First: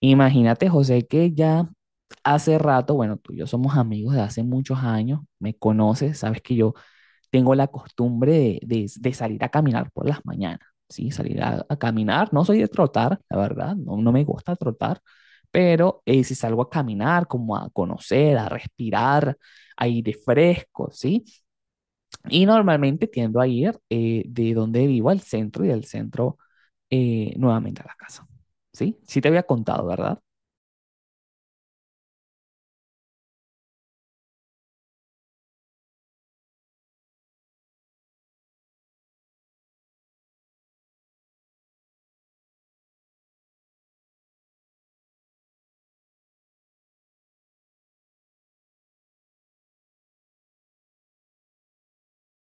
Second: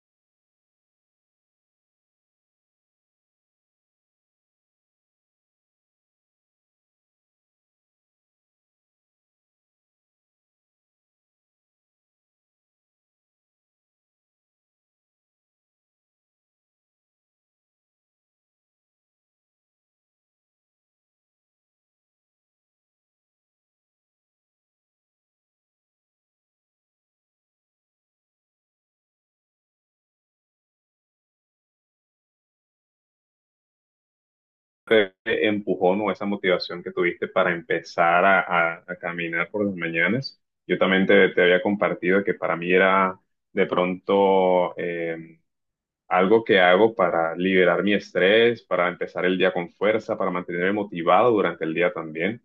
Imagínate, José, que ya hace rato, bueno, tú y yo somos amigos de hace muchos años, me conoces, sabes que yo tengo la costumbre de, de salir a caminar por las mañanas, ¿sí? Salir a caminar, no soy de trotar, la verdad, no, no me gusta trotar, pero si salgo a caminar, como a conocer, a respirar aire fresco, ¿sí? Y normalmente tiendo a ir de donde vivo al centro y del centro nuevamente a la casa, ¿sí? Sí te había contado, ¿verdad? Te empujón o esa motivación que tuviste para empezar a caminar por las mañanas. Yo también te había compartido que para mí era de pronto algo que hago para liberar mi estrés, para empezar el día con fuerza, para mantenerme motivado durante el día también.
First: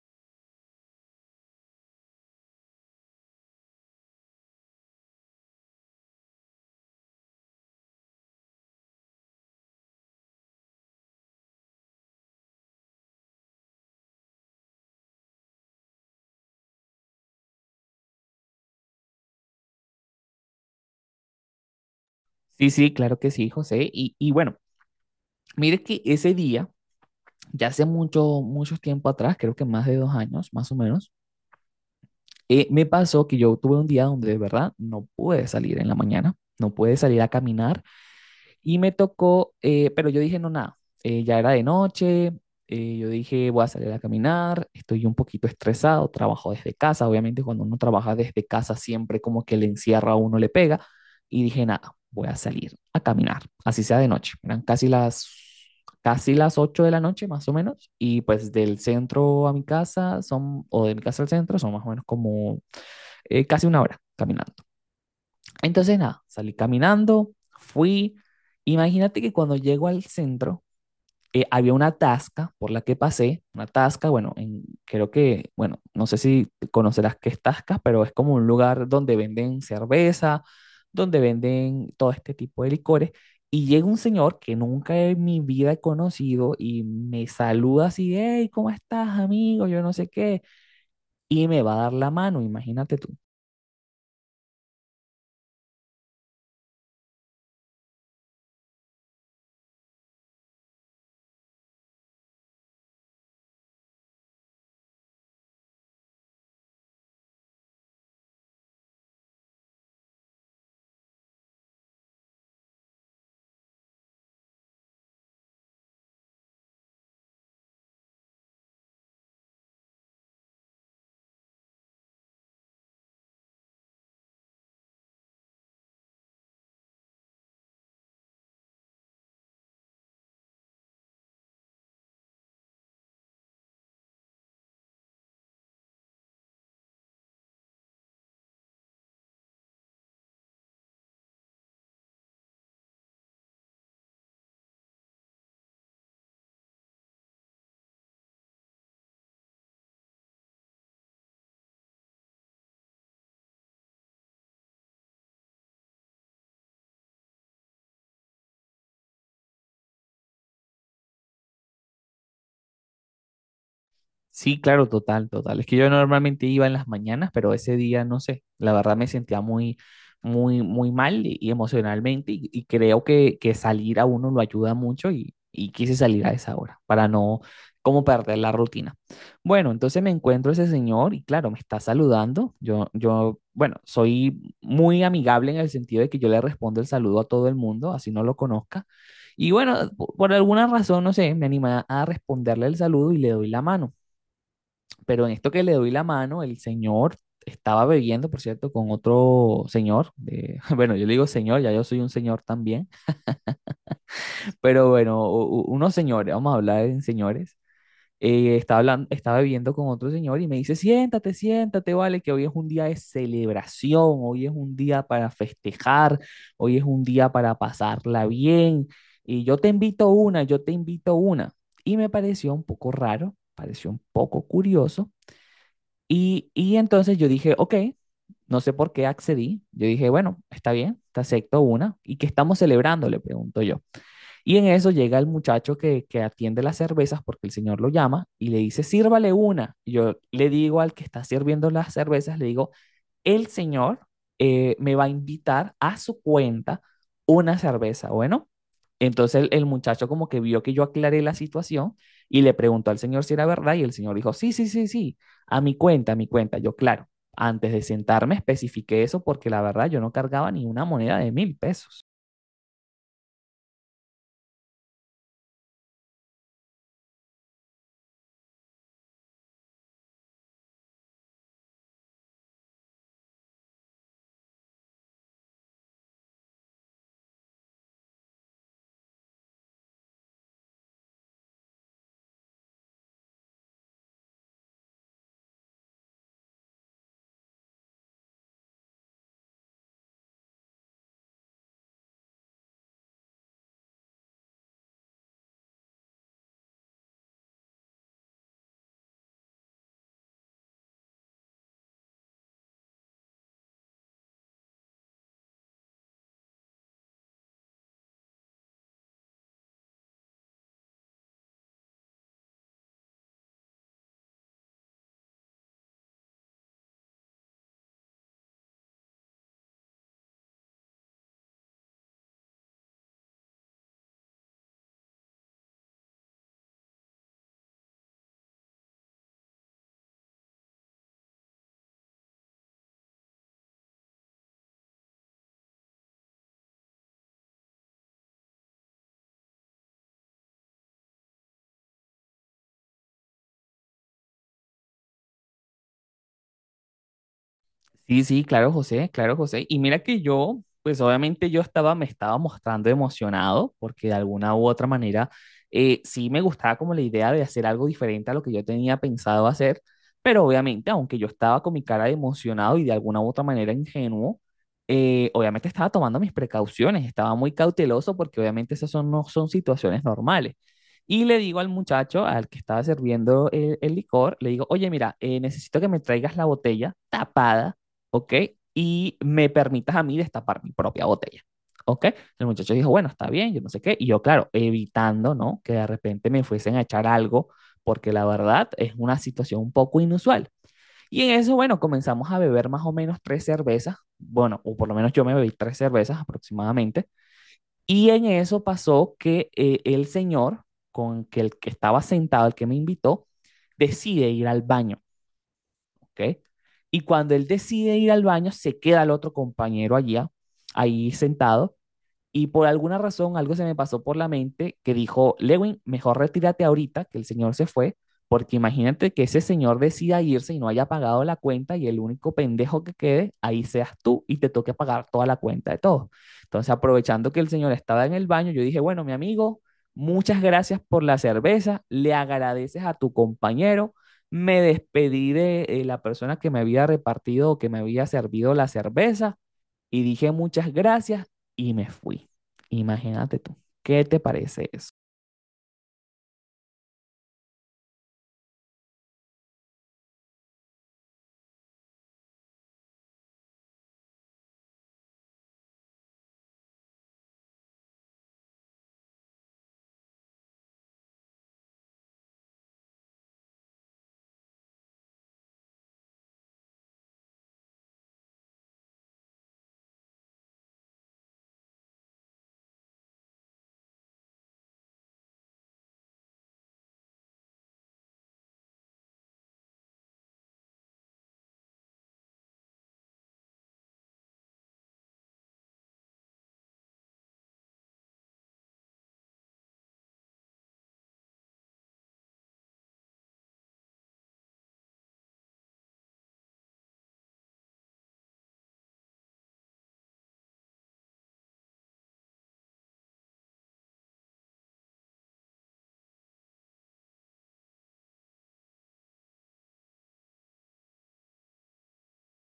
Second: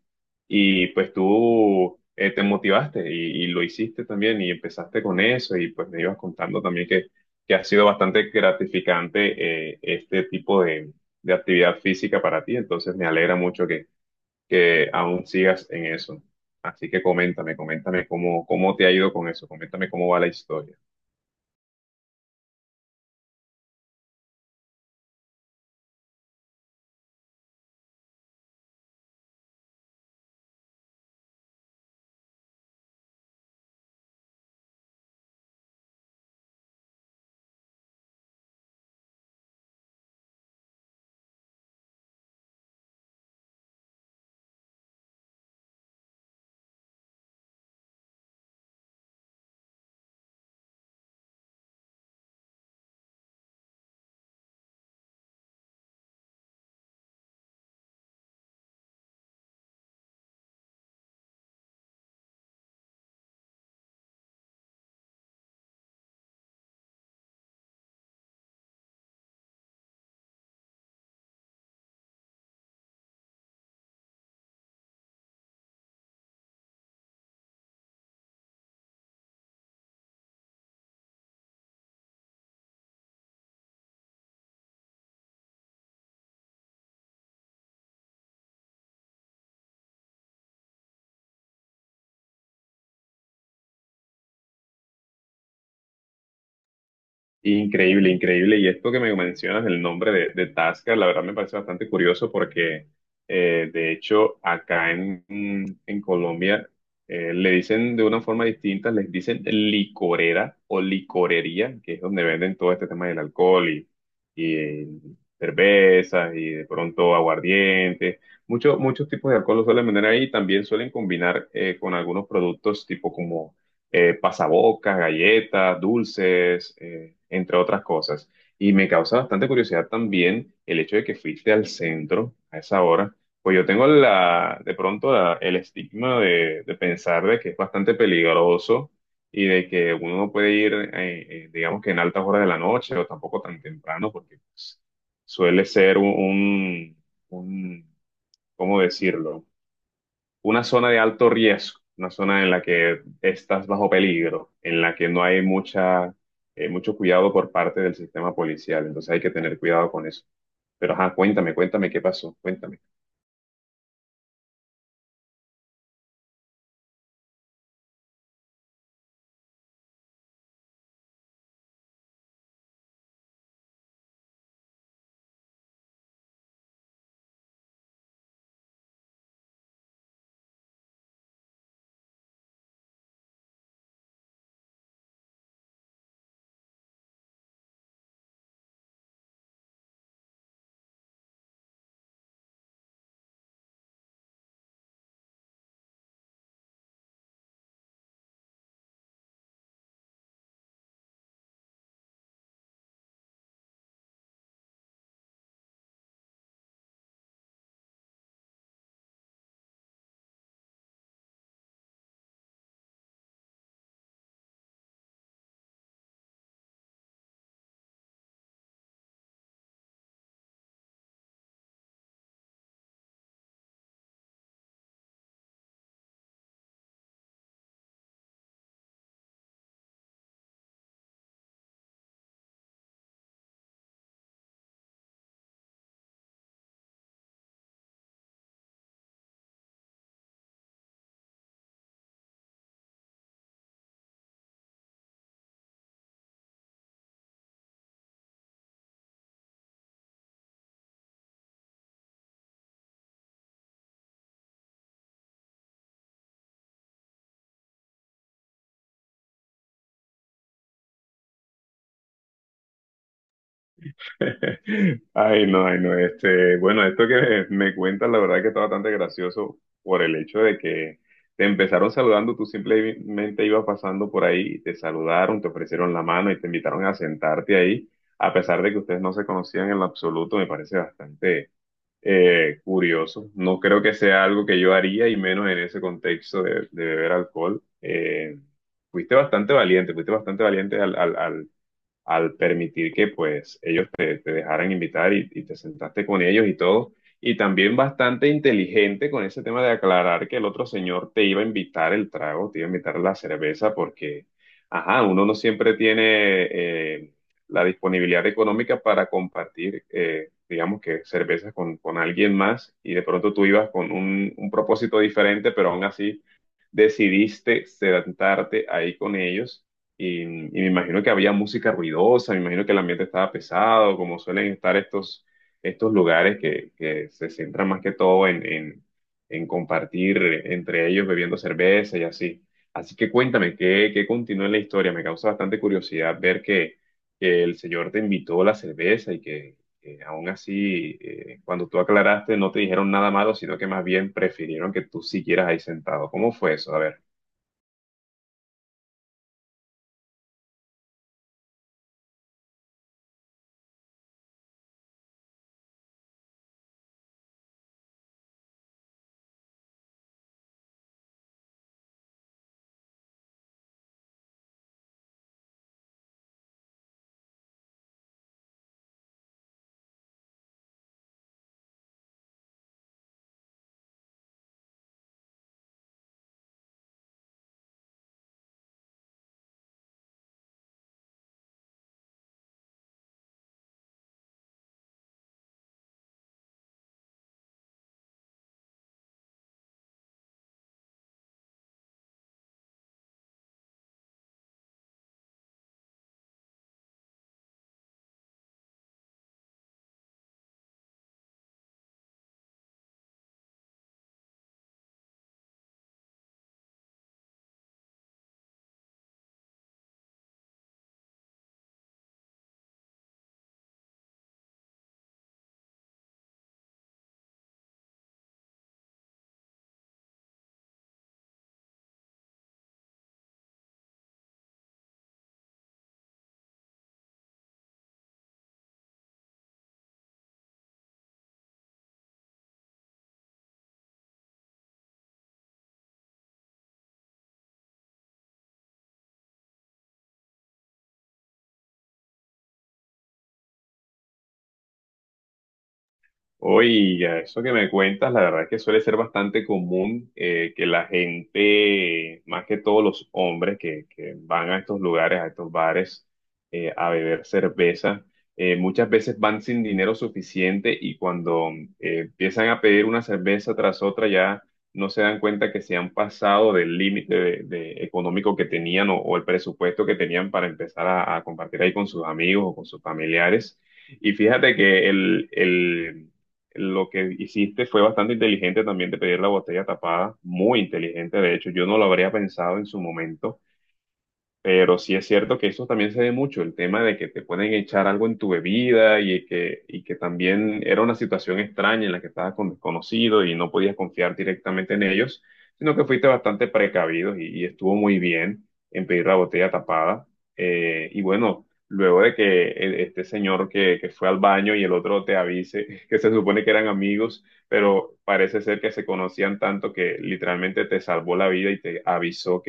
Y pues tú te motivaste y lo hiciste también y empezaste con eso y pues me ibas contando también que ha sido bastante gratificante este tipo de actividad física para ti. Entonces me alegra mucho que aún sigas en eso. Así que coméntame, coméntame cómo te ha ido con eso, coméntame cómo va la historia. Sí, sí, claro que sí, José. Y bueno, mire que ese día, ya hace mucho, mucho tiempo atrás, creo que más de 2 años, más o menos, me pasó que yo tuve un día donde de verdad no pude salir en la mañana, no pude salir a caminar. Y me tocó, pero yo dije, no, nada, ya era de noche, yo dije, voy a salir a caminar, estoy un poquito estresado, trabajo desde casa, obviamente cuando uno trabaja desde casa siempre como que le encierra a uno, le pega, y dije, nada, voy a salir a caminar, así sea de noche, eran casi las 8 de la noche más o menos, y pues del centro a mi casa son, o de mi casa al centro son más o menos como casi una hora caminando. Entonces, nada, salí caminando, fui. Imagínate que cuando llego al centro, había una tasca por la que pasé, una tasca, bueno, creo que, bueno, no sé si conocerás qué es tasca, pero es como un lugar donde venden cerveza, donde venden todo este tipo de licores, y llega un señor que nunca en mi vida he conocido y me saluda así, hey, ¿cómo estás, amigo? Yo no sé qué, y me va a dar la mano, imagínate tú. Increíble, increíble. Y esto que me mencionas, el nombre de Tasca, la verdad me parece bastante curioso porque, de hecho, acá en Colombia le dicen de una forma distinta, les dicen licorera o licorería, que es donde venden todo este tema del alcohol y cervezas y de pronto aguardiente. Muchos muchos tipos de alcohol lo suelen vender ahí. También suelen combinar con algunos productos tipo como pasabocas, galletas, dulces, entre otras cosas. Y me causa bastante curiosidad también el hecho de que fuiste al centro a esa hora. Pues yo tengo la, de pronto el estigma de pensar de que es bastante peligroso y de que uno no puede ir, digamos que en altas horas de la noche o tampoco tan temprano, porque pues, suele ser un ¿cómo decirlo? Una zona de alto riesgo, una zona en la que estás bajo peligro, en la que no hay mucho cuidado por parte del sistema policial. Entonces hay que tener cuidado con eso. Pero ajá, cuéntame, cuéntame qué pasó, cuéntame. Sí, claro, total, total. Es que yo normalmente iba en las mañanas, pero ese día, no sé, la verdad me sentía muy, muy, muy mal y emocionalmente y creo que salir a uno lo ayuda mucho y quise salir a esa hora para no como perder la rutina. Bueno, entonces me encuentro ese señor y claro, me está saludando. Yo, bueno, soy muy amigable en el sentido de que yo le respondo el saludo a todo el mundo, así no lo conozca. Y bueno, por alguna razón, no sé, me anima a responderle el saludo y le doy la mano, pero en esto que le doy la mano, el señor estaba bebiendo, por cierto, con otro señor, bueno, yo le digo señor, ya yo soy un señor también, pero bueno, unos señores, vamos a hablar en señores, estaba hablando, estaba bebiendo con otro señor y me dice, siéntate, siéntate, vale, que hoy es un día de celebración, hoy es un día para festejar, hoy es un día para pasarla bien, y yo te invito una, yo te invito una. Y me pareció un poco raro, pareció un poco curioso, y entonces yo dije, ok, no sé por qué accedí. Yo dije, bueno, está bien, te acepto una. ¿Y qué estamos celebrando? Le pregunto yo. Y en eso llega el muchacho que atiende las cervezas porque el señor lo llama y le dice, sírvale una. Y yo le digo al que está sirviendo las cervezas, le digo, el señor me va a invitar a su cuenta una cerveza. Bueno, entonces el muchacho como que vio que yo aclaré la situación y le preguntó al señor si era verdad y el señor dijo, sí, sí, sí, sí, a mi cuenta, a mi cuenta. Yo, claro, antes de sentarme especifiqué eso porque la verdad yo no cargaba ni una moneda de 1.000 pesos. Ay, no, este, bueno, esto que me cuentas, la verdad que está bastante gracioso por el hecho de que te empezaron saludando, tú simplemente ibas pasando por ahí, te saludaron, te ofrecieron la mano y te invitaron a sentarte ahí, a pesar de que ustedes no se conocían en lo absoluto, me parece bastante, curioso. No creo que sea algo que yo haría y menos en ese contexto de beber alcohol. Fuiste bastante valiente al permitir que pues ellos te dejaran invitar y te sentaste con ellos y todo. Y también bastante inteligente con ese tema de aclarar que el otro señor te iba a invitar el trago, te iba a invitar la cerveza, porque, ajá, uno no siempre tiene eh, la disponibilidad económica para compartir, digamos que cervezas con alguien más y de pronto tú ibas con un propósito diferente, pero aún así decidiste sentarte ahí con ellos y me imagino que había música ruidosa, me imagino que el ambiente estaba pesado, como suelen estar estos lugares que se centran más que todo en compartir entre ellos bebiendo cerveza y así. Así que cuéntame, ¿qué, qué continúa en la historia? Me causa bastante curiosidad ver que el Señor te invitó la cerveza y que, aún así, cuando tú aclaraste, no te dijeron nada malo, sino que más bien prefirieron que tú siguieras ahí sentado. ¿Cómo fue eso? A ver. Sí, sí, claro, José, claro, José. Y mira que yo, pues obviamente yo estaba, me estaba mostrando emocionado porque de alguna u otra manera sí me gustaba como la idea de hacer algo diferente a lo que yo tenía pensado hacer, pero obviamente aunque yo estaba con mi cara de emocionado y de alguna u otra manera ingenuo, obviamente estaba tomando mis precauciones, estaba muy cauteloso porque obviamente esas son, no son situaciones normales. Y le digo al muchacho, al que estaba sirviendo el licor, le digo, oye, mira, necesito que me traigas la botella tapada, ¿ok? Y me permitas a mí destapar mi propia botella, ¿ok? El muchacho dijo, bueno, está bien, yo no sé qué. Y yo, claro, evitando, ¿no? Que de repente me fuesen a echar algo, porque la verdad es una situación un poco inusual. Y en eso, bueno, comenzamos a beber más o menos tres cervezas, bueno, o por lo menos yo me bebí tres cervezas aproximadamente. Y en eso pasó que el señor con que el que estaba sentado, el que me invitó, decide ir al baño. ¿Ok? Y cuando él decide ir al baño, se queda el otro compañero allá, ahí sentado, y por alguna razón algo se me pasó por la mente que dijo, Lewin, mejor retírate ahorita que el señor se fue, porque imagínate que ese señor decida irse y no haya pagado la cuenta y el único pendejo que quede, ahí seas tú y te toque pagar toda la cuenta de todos. Entonces, aprovechando que el señor estaba en el baño, yo dije, bueno, mi amigo, muchas gracias por la cerveza, le agradeces a tu compañero. Me despedí de la persona que me había repartido o que me había servido la cerveza y dije muchas gracias y me fui. Imagínate tú, ¿qué te parece eso? Oiga, eso que me cuentas, la verdad es que suele ser bastante común que la gente, más que todos los hombres que van a estos lugares, a estos bares, a beber cerveza, muchas veces van sin dinero suficiente y cuando empiezan a pedir una cerveza tras otra ya no se dan cuenta que se han pasado del límite de económico que tenían o el presupuesto que tenían para empezar a compartir ahí con sus amigos o con sus familiares. Y fíjate que lo que hiciste fue bastante inteligente también de pedir la botella tapada, muy inteligente, de hecho, yo no lo habría pensado en su momento. Pero sí es cierto que eso también se ve mucho, el tema de que te pueden echar algo en tu bebida y que también era una situación extraña en la que estabas con desconocidos y no podías confiar directamente en ellos, sino que fuiste bastante precavido y estuvo muy bien en pedir la botella tapada. Y bueno, luego de que este señor que fue al baño y el otro te avise que se supone que eran amigos, pero parece ser que se conocían tanto que literalmente te salvó la vida y te avisó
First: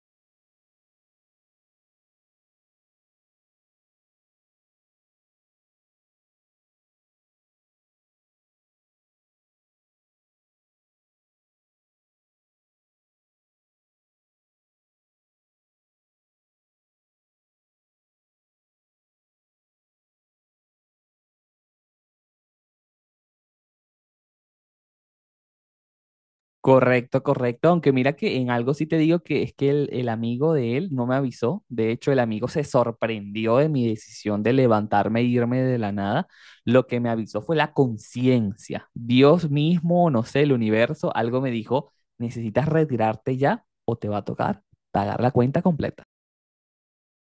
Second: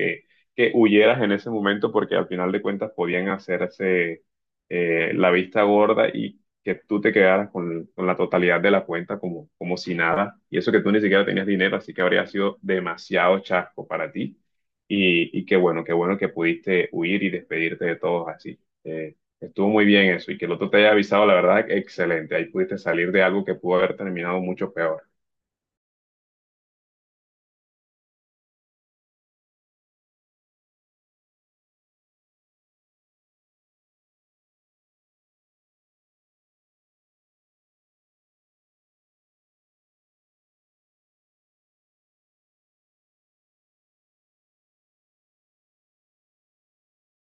que huyeras en ese momento porque al final de cuentas podían hacerse la vista gorda y que tú te quedaras con la totalidad de la cuenta como, como si nada. Y eso que tú ni siquiera tenías dinero, así que habría sido demasiado chasco para ti. Y qué bueno que pudiste huir y despedirte de todos así. Estuvo muy bien eso y que el otro te haya avisado, la verdad, excelente. Ahí pudiste salir de algo que pudo haber terminado mucho peor. Correcto, correcto. Aunque mira que en algo sí te digo que es que el amigo de él no me avisó. De hecho, el amigo se sorprendió de mi decisión de levantarme e irme de la nada. Lo que me avisó fue la conciencia. Dios mismo, no sé, el universo, algo me dijo, necesitas retirarte ya o te va a tocar pagar la cuenta completa.